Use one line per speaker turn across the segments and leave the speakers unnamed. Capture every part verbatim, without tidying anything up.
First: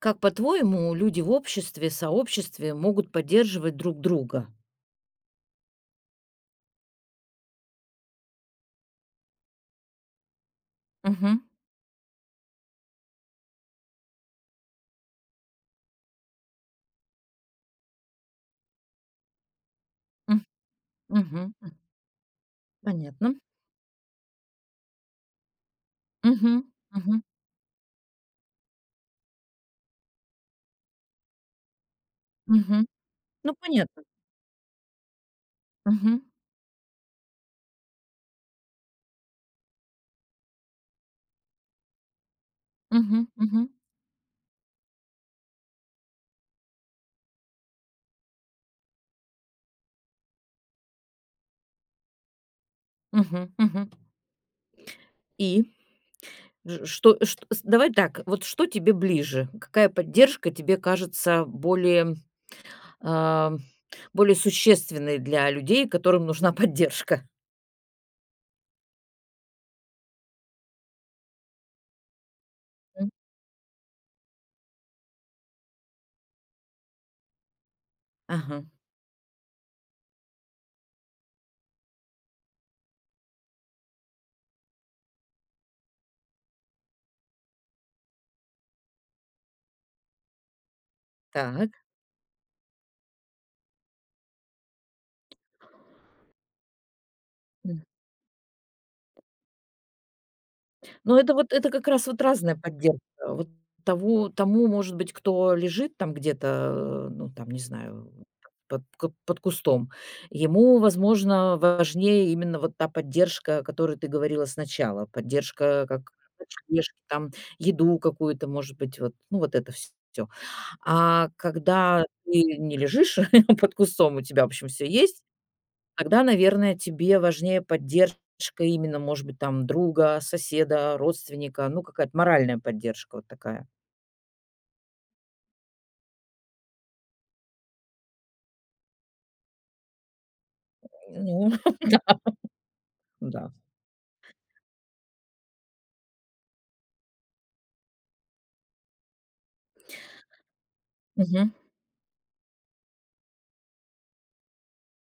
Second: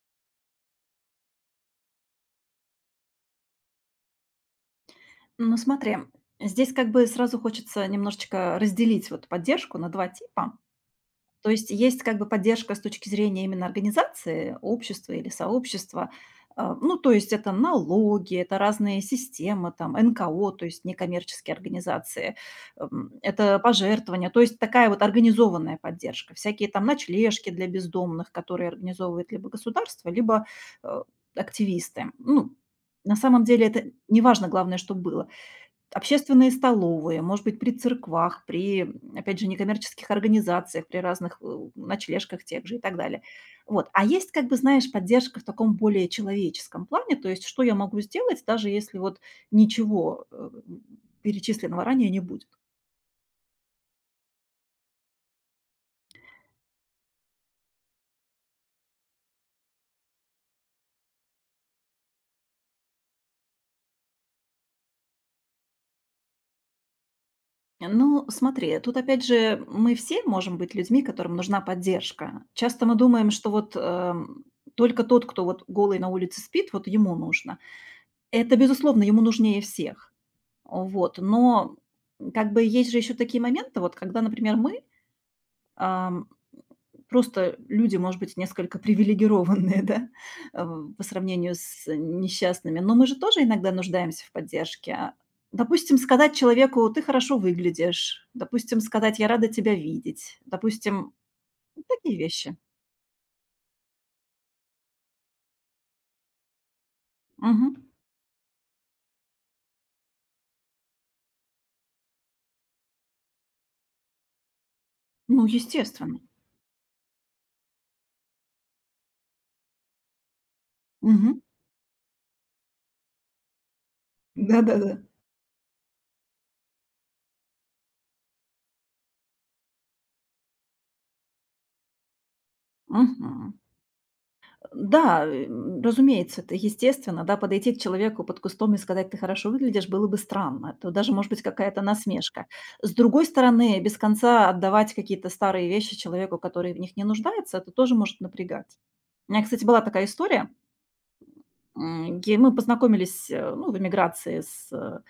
Как, по-твоему, люди в обществе, сообществе могут поддерживать друг друга?
Ну, смотри, здесь как бы сразу хочется немножечко разделить вот поддержку на два типа.
Мгм.
То есть есть как бы поддержка с точки зрения именно организации, общества или сообщества. Э, ну, то есть это налоги, это разные системы, там
М.
НКО, то есть некоммерческие
Мгм. М.
организации, эм,
Понятно.
это пожертвования, то есть такая вот организованная поддержка.
Мгм.
Всякие там
Мгм.
ночлежки для бездомных, которые организовывает либо государство, либо э, активисты. Ну,
Мгм.
на самом
Ну,
деле это
понятно.
не важно, главное, что было.
Мгм.
Общественные столовые, может быть, при церквах, при, м, опять же, некоммерческих организациях, при разных э, ночлежках тех же и так далее.
Мгм. Мгм.
Вот. А есть, как бы, знаешь, поддержка в таком более человеческом плане, то есть что я могу сделать, даже если вот ничего э, перечисленного ранее не будет?
Мгм. Мгм. И Ж- что, ш- с- давай так, вот что тебе ближе? Какая поддержка тебе кажется более, а, более существенной для людей, которым нужна поддержка?
Ну, смотри, тут опять же мы все можем быть людьми, которым нужна поддержка. Часто мы
М.
думаем, что вот эм, только тот, кто вот голый на улице спит, вот ему нужно. Это,
Ага,
безусловно, ему нужнее всех. Вот, но как бы есть же еще такие моменты, вот когда, например, мы, ам, просто люди, может быть, несколько привилегированные, да, в по сравнению
так.
с несчастными, но мы же тоже иногда нуждаемся в поддержке. Допустим, сказать человеку: "Ты хорошо выглядишь". Допустим, сказать: "Я рада тебя видеть". Допустим,
Но это вот, это как раз
такие
вот разная
вещи.
поддержка. Вот того тому, может быть, кто лежит там где-то, э, ну, там, не
Мгм.
знаю, под ку под кустом, ему, возможно, важнее именно вот та поддержка, о которой ты говорила сначала.
Ну,
Поддержка как
естественно.
ночлежки, там, еду какую-то, может быть, вот, ну, вот это все. А
Мгм.
когда ты не лежишь под кустом, у тебя, в общем, все
Да-да-да.
есть. Тогда, наверное, тебе важнее поддержка именно, может быть, там друга, соседа, родственника, ну, какая-то моральная поддержка вот
Мгм.
такая.
Да, э, м, разумеется, это естественно, да, подойти к человеку под кустом и сказать: "Ты хорошо выглядишь", было бы странно. Это даже, может быть,
Ну
какая-то насмешка. С другой
да.
стороны, без конца отдавать какие-то старые вещи человеку, который в них не нуждается, это тоже может напрягать. У меня, кстати, была такая история,
Мгм.
м, где мы познакомились, э, ну, в эмиграции с э,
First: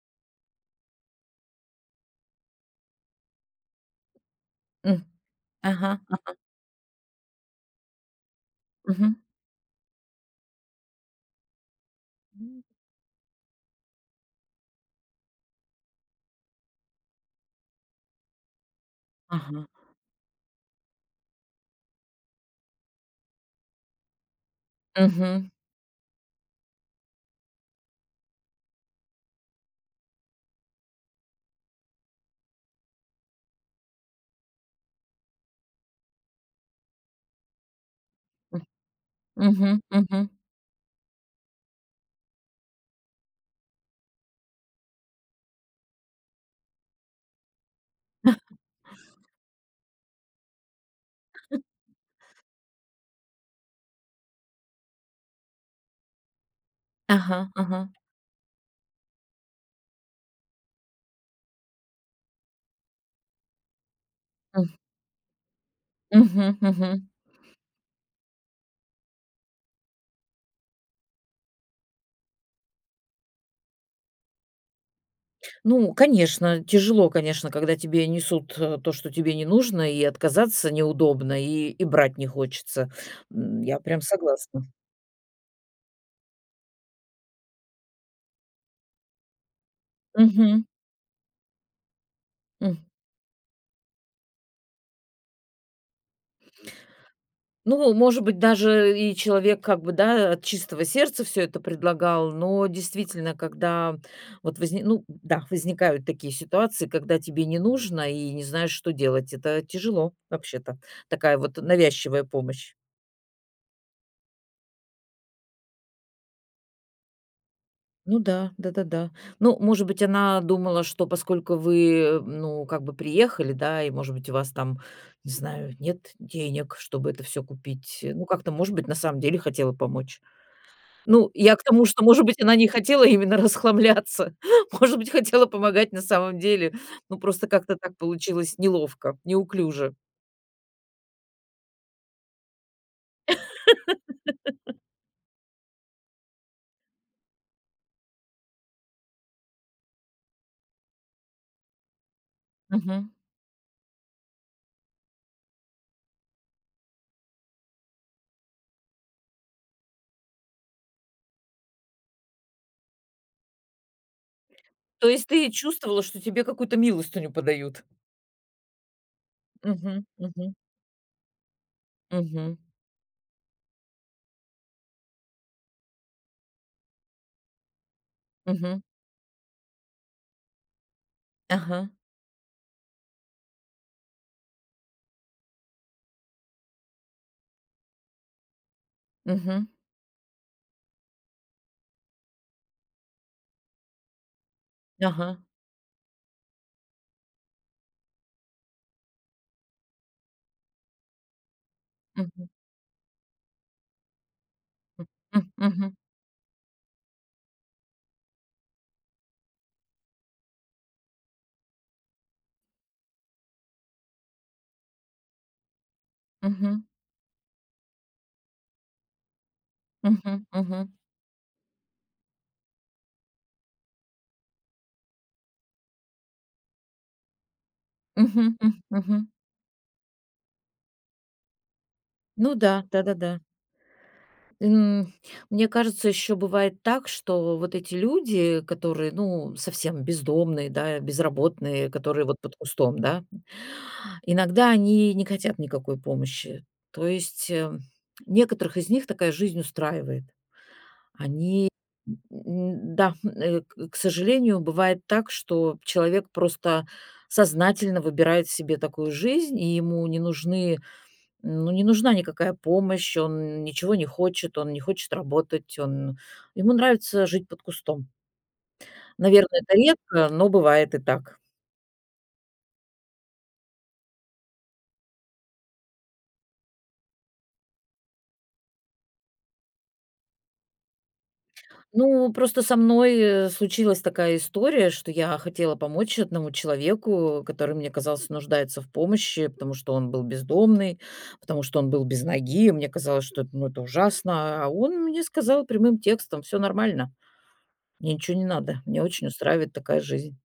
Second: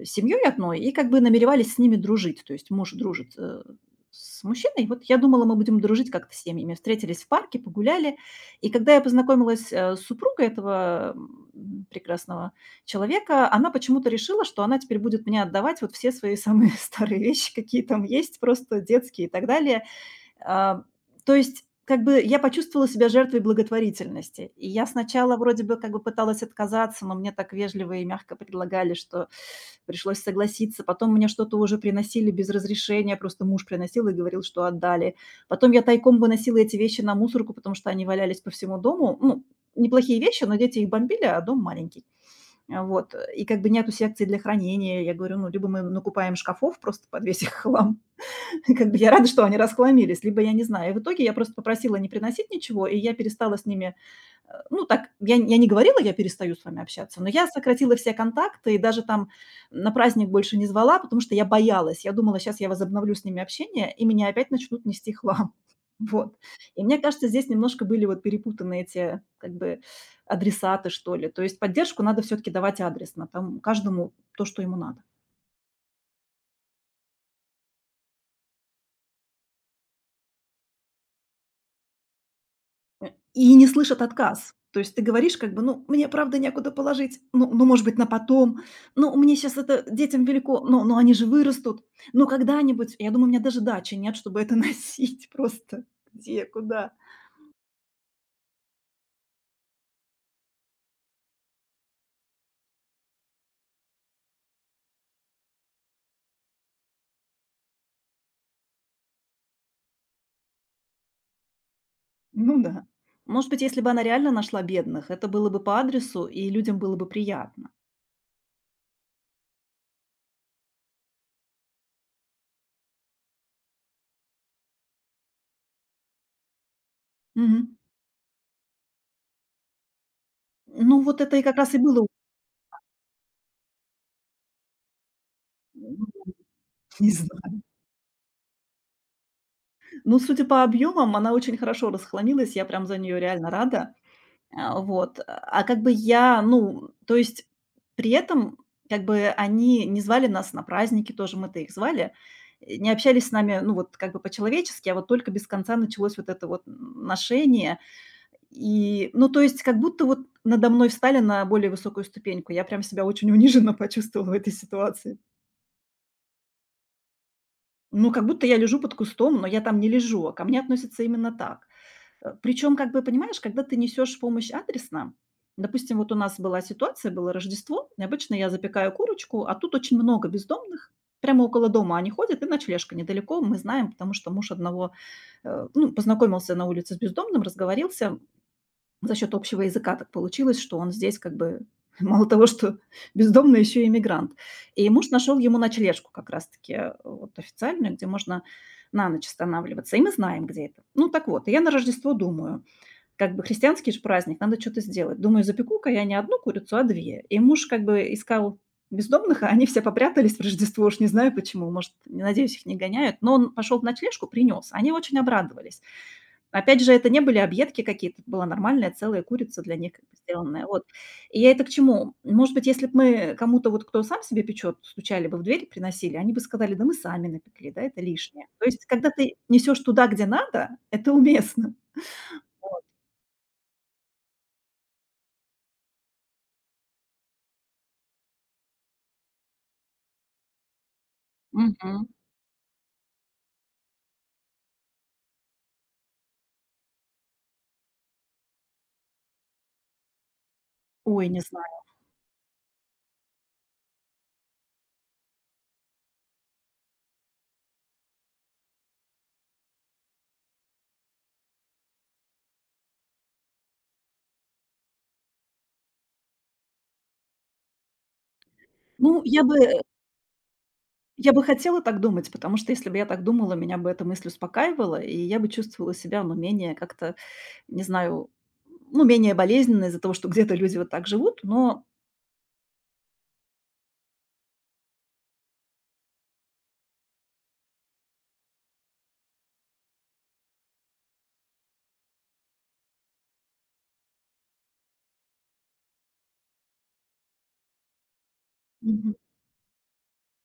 э, семьей одной и как бы намеревались с ними дружить. То есть муж дружит, э, с мужчиной. Вот
М.
я думала, мы будем
Ага.
дружить как-то
А.
с семьями. Встретились в парке, погуляли. И когда я
Мгм.
познакомилась э, с супругой этого м, прекрасного человека, она почему-то решила, что она теперь будет мне отдавать вот все свои самые старые вещи, какие там есть, просто детские и так
Ага.
далее. А, То есть как бы я почувствовала себя жертвой благотворительности. И я сначала
Мгм.
вроде бы как бы пыталась отказаться, но мне так вежливо и мягко предлагали, что пришлось согласиться. Потом мне что-то уже приносили без разрешения, просто муж приносил и говорил, что отдали. Потом я тайком выносила эти вещи на мусорку, потому что они валялись по
М.
всему дому. Ну,
Мгм.
неплохие
Мгм.
вещи, но дети их бомбили, а дом маленький. А, Вот. И как бы нету секции для хранения. Я говорю, ну, либо мы накупаем шкафов, просто подвесь их хлам, как бы я рада, что они расхламились, либо я не знаю. И в итоге я просто попросила не приносить ничего, и я перестала с ними, э, ну, так, я я не говорила: "Я перестаю с вами общаться", но я
Ага. Ага.
сократила все контакты и даже там на праздник больше не звала, потому что я боялась. Я думала: сейчас я возобновлю с ними общение, и меня опять
М.
начнут нести хлам". Вот.
Мгм.
И
Мгм.
мне кажется, здесь немножко были вот перепутаны эти, как бы, адресаты, что ли. То есть поддержку надо все таки давать адресно, там каждому то, что ему надо.
Ну, конечно, тяжело, конечно, когда тебе несут, э, то, что тебе не нужно, и отказаться неудобно, и и брать не хочется.
И
М,
не
я
слышат
прям
отказ.
согласна.
То есть ты говоришь как бы: "Ну, мне, правда, некуда положить. Ну ну, может быть, на потом. Ну, мне сейчас это детям велико.
Мгм.
Но, но они же вырастут. Но когда-нибудь". Я думаю, у меня даже дачи нет, чтобы это носить просто. Где, куда?
Ну, может быть, даже и человек как бы, да, от чистого сердца все это предлагал, но действительно, когда вот возни ну да, возникают такие ситуации, когда тебе не нужно и не знаешь, что делать. Это тяжело вообще-то, такая вот навязчивая
Ну
помощь.
да. Может быть, если бы она реально нашла бедных, это было бы по адресу, и людям было бы приятно.
Ну да, да-да-да. Ну, может быть, она думала, что поскольку вы, э, ну, как бы приехали, да, и, может быть, у вас там, не знаю, нет денег, чтобы это все
Мгм.
купить. э, Ну, как-то, может быть, на самом деле хотела помочь.
Ну, вот
Ну,
это и
я
как
к
раз и
тому, что,
было.
может быть, она не хотела именно расхламляться. Может быть, хотела помогать на самом деле.
Не
Ну, просто
знаю.
как-то так получилось неловко, неуклюже.
Ну, судя по объемам, она очень хорошо расхламилась. Я прям за нее реально рада. А, вот. А как бы я, ну, то есть при этом как бы они не звали нас на праздники, тоже мы-то их звали, э, не
Мгм.
общались с нами, ну, вот как бы по-человечески, а вот только без конца началось вот это вот н- ношение. И, ну, то есть как будто вот надо мной встали на более высокую ступеньку. Я прям себя очень униженно почувствовала в этой
То
ситуации.
есть ты чувствовала, что тебе какую-то милостыню подают?
Ну, как будто я лежу под кустом, но я там не
Мгм,
лежу, а ко
мгм,
мне относятся именно так. Э,
мгм,
причем, как бы, понимаешь, когда ты несешь помощь адресно, допустим, вот у нас была ситуация, было Рождество, и обычно я
мгм.
запекаю курочку, а тут очень много бездомных, прямо около
Ага,
дома они ходят, и ночлежка недалеко, мы знаем, потому что муж одного, э, ну, познакомился на улице с бездомным, разговорился, за счет общего
мгм,
языка так получилось, что он здесь как бы мало того, что бездомный, еще и иммигрант. И муж
ага,
нашел ему ночлежку как раз-таки э, вот официальную, где можно на ночь останавливаться. И мы знаем, где это. Ну так вот, и я на Рождество
мгм,
думаю, как бы христианский же праздник, надо что то
м,
сделать. Думаю,
м,
запеку-ка
мгм,
я не одну курицу, а две. И муж как бы искал бездомных, а они все попрятались в Рождество, уж не знаю почему, может, не надеюсь, их не гоняют. Но он пошел в ночлежку, принес. Они очень обрадовались. Опять
мгм,
же, это не были объедки какие-то, это была нормальная целая курица для них как бы
мгм,
сделанная. Вот.
мгм,
И я это к чему? Может быть, если бы мы кому-то, вот кто сам себе печет, стучали бы в дверь, приносили, они бы сказали: "Да мы сами напекли, да, это
мгм,
лишнее". То есть, когда
мгм.
ты несешь туда, где надо, это уместно.
Ну да, да-да-да. М, Мне кажется, еще бывает так, что вот эти люди, которые, ну, совсем бездомные, да, безработные,
Мгм.
которые вот под кустом, да, иногда они не хотят никакой помощи. То есть, э, некоторых из них такая жизнь устраивает.
Ой, не
Они,
знаю.
м, да, э, к к сожалению, бывает так, что человек просто сознательно выбирает себе такую жизнь, и ему не нужны ну, не нужна никакая помощь, он ничего не хочет, он не хочет работать, он ему нравится жить под кустом.
Ну, я бы
Наверное, это
э,
редко, но бывает и
я
так.
бы хотела так думать, потому что если бы я так думала, меня бы эта мысль успокаивала, и я бы чувствовала себя, ну, менее как-то, не знаю, ну, менее болезненно из-за того, что где-то люди вот так живут. Но.
Ну, просто со мной, э, случилась такая история, что я хотела помочь одному человеку, который, мне казалось, нуждается в помощи, потому что он был бездомный, потому что он был без ноги. Мне казалось, что это, ну, это ужасно, а он мне сказал прямым текстом: «Все нормально, мне ничего не надо, мне
Мгм.
очень устраивает такая жизнь».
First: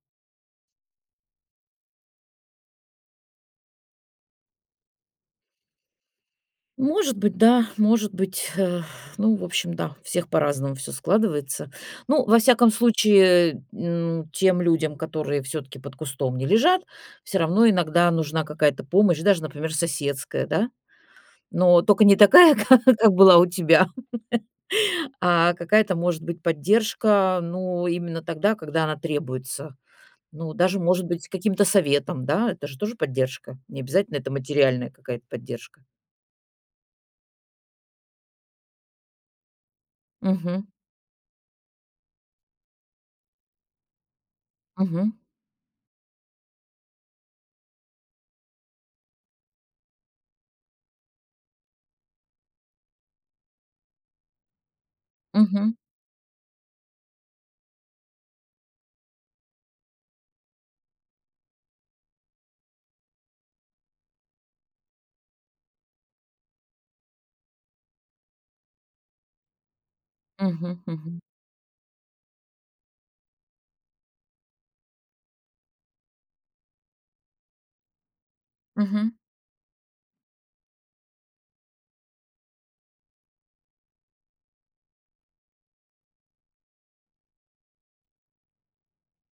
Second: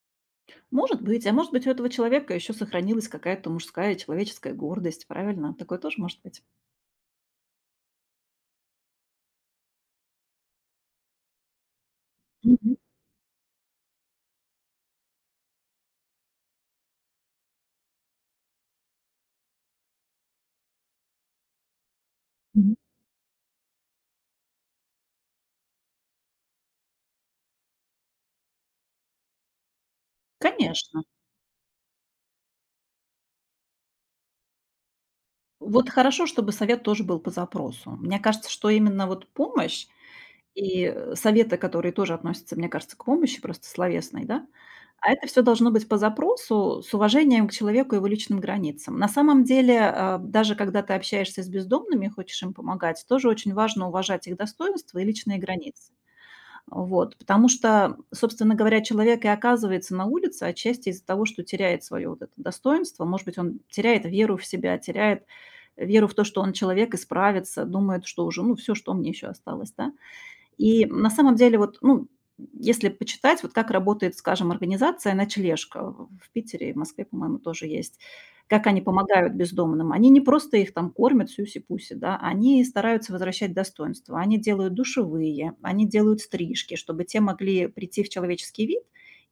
Может быть, а может быть, у этого человека еще сохранилась какая-то мужская человеческая гордость, правильно? Такое тоже может быть.
Может быть, да, может быть, э, ну, в общем, да, у всех по-разному все складывается. Ну, во всяком
Мгм.
случае, м, тем людям, которые все таки под кустом не лежат, все равно иногда нужна какая-то помощь, даже, например, соседская, да. Но только не такая,
Мгм.
ка как была у тебя, а какая-то, может быть, поддержка, ну, именно тогда, когда она требуется. Ну, даже,
Конечно.
может быть, с каким-то советом, да, это же тоже поддержка. Не обязательно это материальная какая-то поддержка.
Вот хорошо, чтобы совет тоже был по запросу. Мне кажется, что именно вот помощь.
Угу,
И, э, советы, которые тоже относятся, мне кажется, к помощи просто словесной, да. А
угу,
это все должно быть по запросу, с уважением к человеку и его личным границам. На самом деле, э, даже когда ты общаешься с бездомными и хочешь им помогать, тоже очень важно уважать их достоинства и личные
угу.
границы. Вот, потому что, собственно говоря, человек и оказывается на улице отчасти из-за того, что теряет свое вот это достоинство. Может быть, он теряет веру в себя, теряет веру в то, что он человек и справится, думает, что уже, ну, все, что мне еще осталось, да.
Мгм,
И на
мгм,
самом деле вот, ну, если почитать, вот как работает, скажем, организация "Ночлежка" в в Питере и в Москве, по-моему, тоже есть, как они
мгм,
помогают бездомным. Они не просто их там кормят сюси-пуси, да, они стараются возвращать достоинство. Они делают душевые, они делают стрижки, чтобы те могли прийти в человеческий вид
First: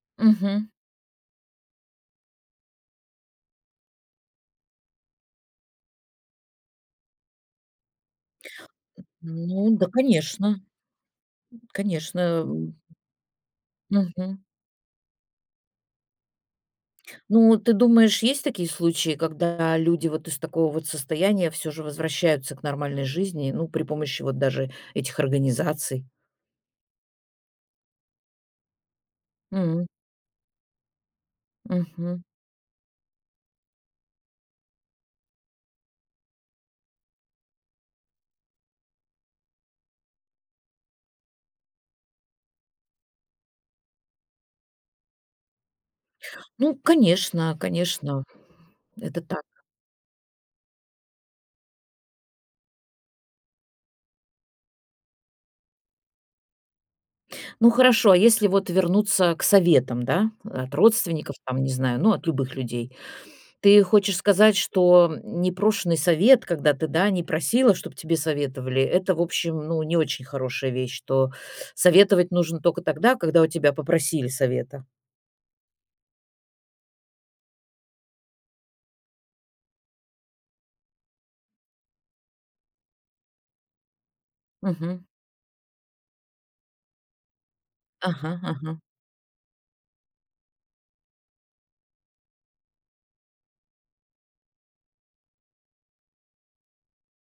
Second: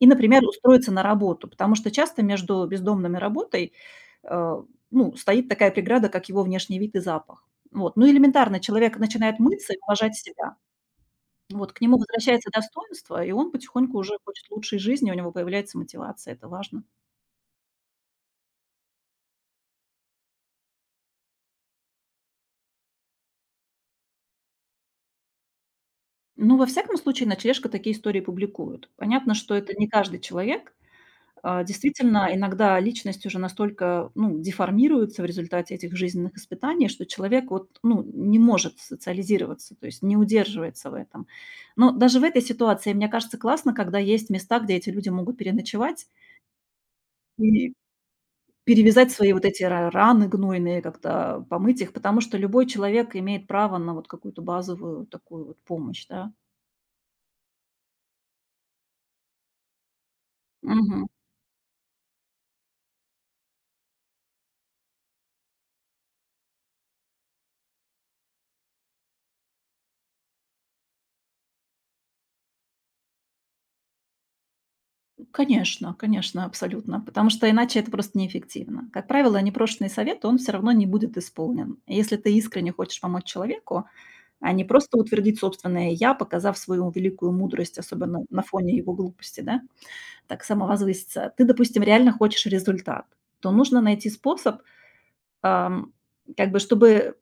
и, например,
мгм.
устроиться на работу. Потому что часто между бездомными работой, э, ну, стоит такая преграда, как его внешний вид и запах. Вот. Ну, элементарно, человек начинает мыться
Ну
и
да,
уважать себя.
конечно,
Вот, к нему
конечно.
возвращается
М.
достоинство, и он потихоньку уже
Мгм.
хочет лучшей жизни, у него появляется мотивация, это важно.
Ну, ты думаешь, есть такие случаи, когда люди вот из такого вот состояния все же возвращаются к нормальной жизни, ну, при помощи вот даже этих организаций?
Ну, во всяком случае, ночлежка такие истории публикуют. Понятно, что это не
М,
каждый человек. А,
мгм.
Действительно, иногда личность уже настолько ну, деформируется в результате этих жизненных испытаний, что человек вот, ну, не может социализироваться, то есть не удерживается в этом. Но даже в этой ситуации, мне кажется, классно, когда есть места, где эти люди могут переночевать,
Ну, конечно,
и
конечно,
перевязать
это
свои
так.
вот эти ра раны гнойные, как-то помыть их, потому что любой человек имеет право на вот какую-то базовую такую вот помощь, да.
Ну, хорошо, а если вот вернуться к советам, да, от
Мгм.
родственников, там, не знаю, ну, от любых людей, Ты хочешь сказать, что непрошеный совет, когда ты, да, не просила, чтобы тебе советовали, это, в общем, ну, не очень хорошая вещь, что советовать нужно только тогда, когда у тебя попросили совета.
Конечно, конечно, абсолютно, потому что иначе это просто неэффективно. Как правило, непрошенный совет, он все равно не будет исполнен. Если ты искренне хочешь помочь человеку, а не просто
Мгм.
утвердить собственное "я", показав свою великую мудрость, особенно
Ага,
на фоне
ага.
его глупости, да, так самовозвыситься. Ты, допустим, реально хочешь результат, то нужно найти способ, ам, как бы чтобы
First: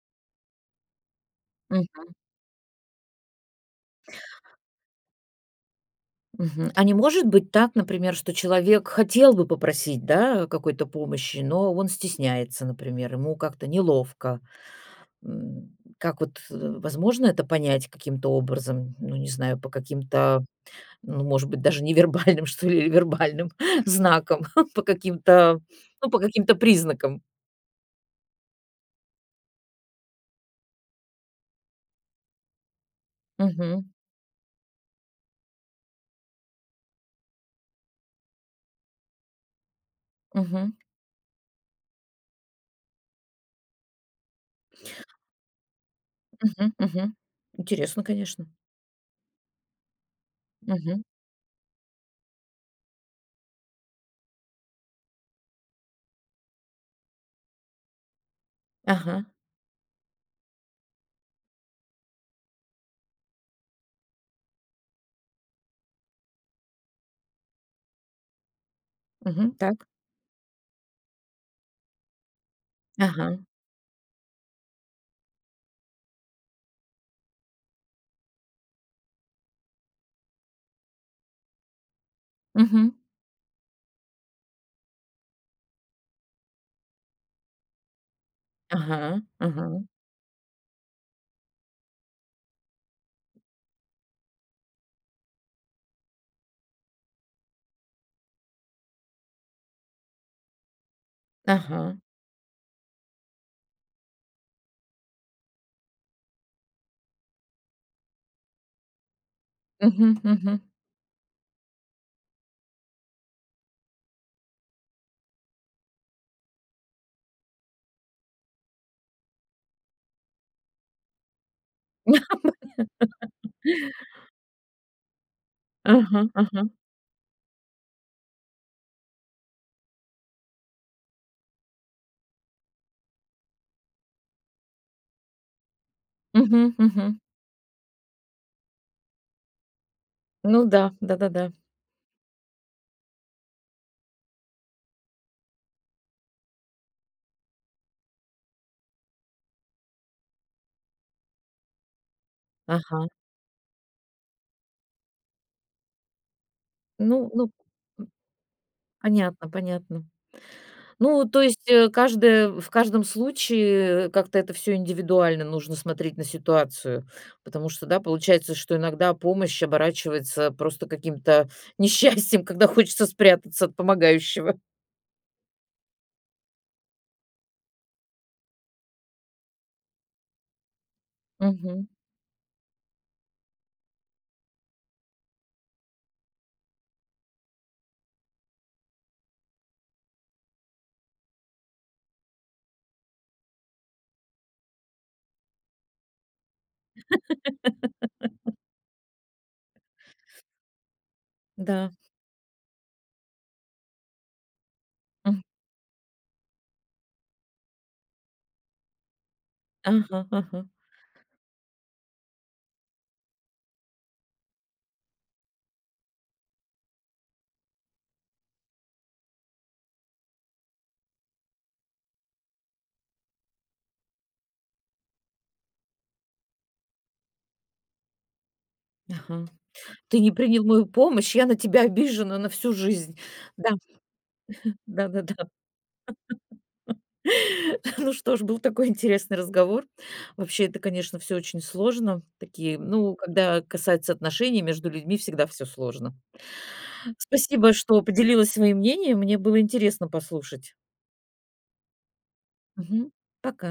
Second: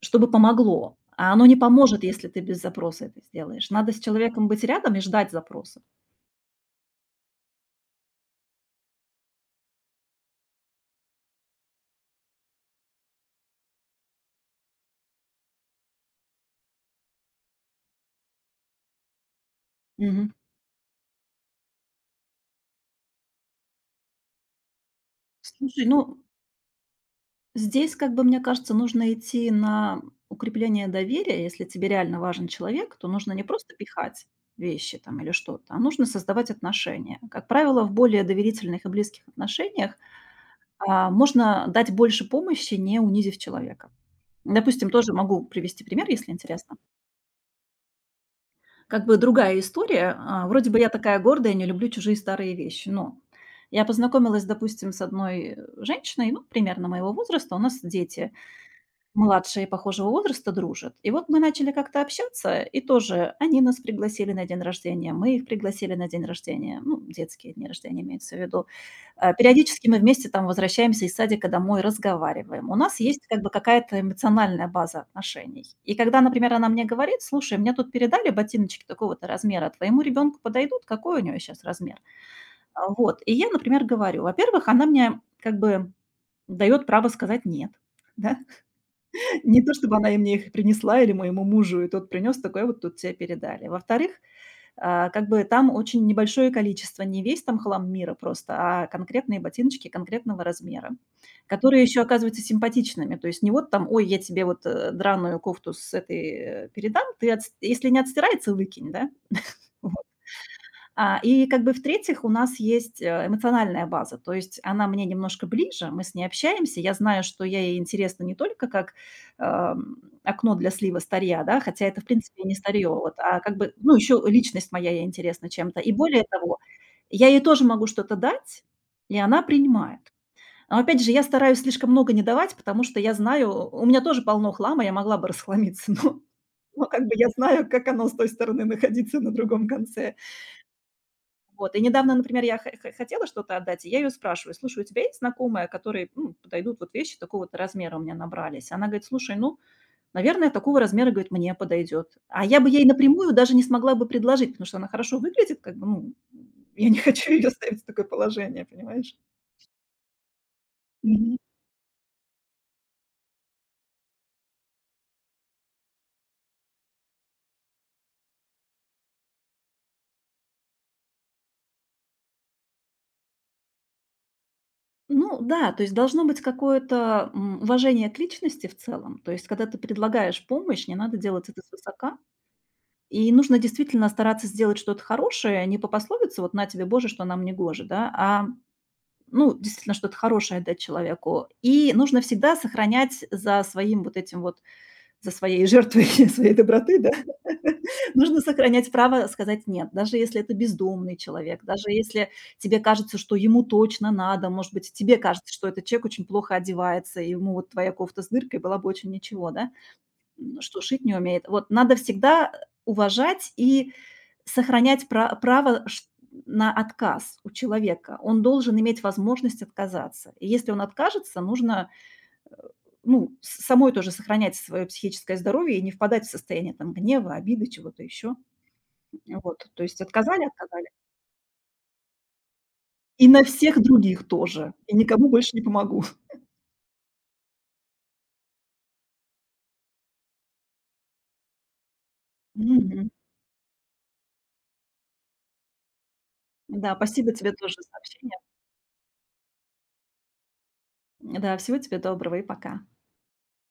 чтобы помогло. А оно не поможет,
Мгм,
если ты без запроса это сделаешь. Надо с человеком быть рядом и ждать запроса.
мгм. А не может быть так, например, что человек хотел бы попросить, да, какой-то помощи, но он стесняется, например, ему как-то неловко. М, Как вот э, возможно это понять каким-то образом, ну, не знаю, по
Мгм.
каким-то Ну, может быть, даже невербальным, что ли, или вербальным знаком по каким-то,
Слушай,
ну,
ну,
по каким-то признакам.
здесь, как бы, мне кажется, нужно идти на укрепление доверия. Если тебе реально важен человек, то нужно не просто
Мгм.
пихать вещи там или что-то, а нужно создавать отношения. Как правило, в более доверительных и близких отношениях,
Мгм.
а, можно дать больше помощи, не унизив человека. Допустим, тоже могу привести пример, если
Мгм.
интересно.
Мгм. Интересно, конечно.
Как бы другая история. А, вроде бы я
Мгм.
такая гордая, не люблю чужие старые вещи. Но я познакомилась, допустим, с одной, э, женщиной, ну, примерно моего возраста. У нас дети.
Ага.
Младшие похожего возраста дружат. И вот мы начали как-то общаться, и тоже они нас пригласили на день рождения, мы их пригласили на день рождения, ну, детские дни рождения имеется в виду. А,
Мгм. Так.
Периодически мы вместе там возвращаемся из садика домой, разговариваем. У нас есть
Ага.
как бы какая-то эмоциональная база отношений. И когда, например, она мне говорит, слушай, мне тут передали ботиночки такого-то размера, а твоему ребенку подойдут, какой у нее сейчас размер? А,
Мгм.
Вот. И я, например, говорю, во-первых, она мне как бы дает право сказать нет. Да?
Ага.
Не то
Ага.
чтобы она и мне их принесла или моему мужу, и тот принес такой: "Вот тут тебе передали". Во-вторых, а, как бы там очень небольшое количество, не весь там хлам мира просто, а конкретные ботиночки конкретного размера, которые
Ага.
еще оказываются симпатичными. То есть не вот там: "Ой, я тебе вот, э, драную кофту с этой, э, передам, ты отс если не отстирается, выкинь", да?
Мгм. Мгм.
А, и как бы в-третьих, у нас есть, э, эмоциональная база. То есть она мне немножко ближе, мы с ней общаемся. Я знаю, что я ей интересна не только как, эм, окно для слива старья, да, хотя это, в принципе, не старье, вот, а как бы, ну, еще личность моя ей интересна чем-то. И более
Ага.
того,
Ага.
я ей тоже могу что-то дать, и она принимает. Но опять же, я стараюсь слишком много не давать, потому что я знаю, у меня тоже полно хлама, я могла бы расхламиться, но
Мгм.
но как
Мгм.
бы я знаю, как оно с той стороны находиться на другом конце.
Ну да. Да-да-да.
Вот, и недавно, например, я хо хо хотела что-то отдать, и я ее спрашиваю: "Слушай, у тебя есть знакомая, которой, ну, подойдут вот вещи такого-то размера?" У меня набрались. Она говорит: "Слушай, ну, наверное, такого размера, говорит, мне подойдет". А я бы ей
Ага.
напрямую даже не смогла бы предложить, потому что она хорошо выглядит, как бы, ну, я не
Ну
хочу ее
ну,
ставить в такое положение, понимаешь?
понятно, понятно. Ну,
Мгм.
то есть, э, каждая в каждом случае э, как-то это все индивидуально, нужно смотреть на ситуацию. Потому что, да, получается, что иногда помощь оборачивается просто каким-то несчастьем, когда хочется спрятаться от помогающего.
Ну да, то есть должно быть какое-то, м, уважение к личности в целом. То есть когда ты предлагаешь помощь, не надо делать это
Мгм.
свысока. И нужно действительно стараться сделать что-то хорошее, не по пословице "вот на тебе, Боже, что нам не гоже", да, а, ну, действительно что-то хорошее отдать человеку. И нужно всегда сохранять за своим вот этим вот, за своей жертвой своей доброты, да, нужно сохранять право сказать "нет", даже если это бездомный человек, даже
Да.
если тебе кажется, что ему точно надо, может быть, тебе
М.
кажется, что этот человек очень плохо одевается, и ему вот твоя кофта с дыркой была бы очень ничего, да
Ага, ага,
что шить не умеет. Вот надо всегда уважать и сохранять пра- право ш- на отказ у человека. Он должен иметь возможность отказаться. И если он откажется, нужно э, ну, с- самой тоже сохранять свое психическое здоровье и не впадать в состояние там гнева, обиды, чего-то еще.
ага.
Вот, то есть
Ты не
отказали,
принял мою
отказали.
помощь, я на тебя обижена на всю жизнь.
И на
Да,
всех других тоже. И никому
да-да-да.
больше не помогу.
Ну что ж, был такой интересный разговор. Вообще, это, конечно, все очень сложно. Такие,
Мгм.
ну, когда касается отношений между людьми, всегда все сложно.
Да, спасибо тебе
Спасибо,
тоже за
что
сообщение.
поделилась своим мнением. Мне было интересно послушать.
Да, всего тебе доброго и пока.
Мгм. Пока.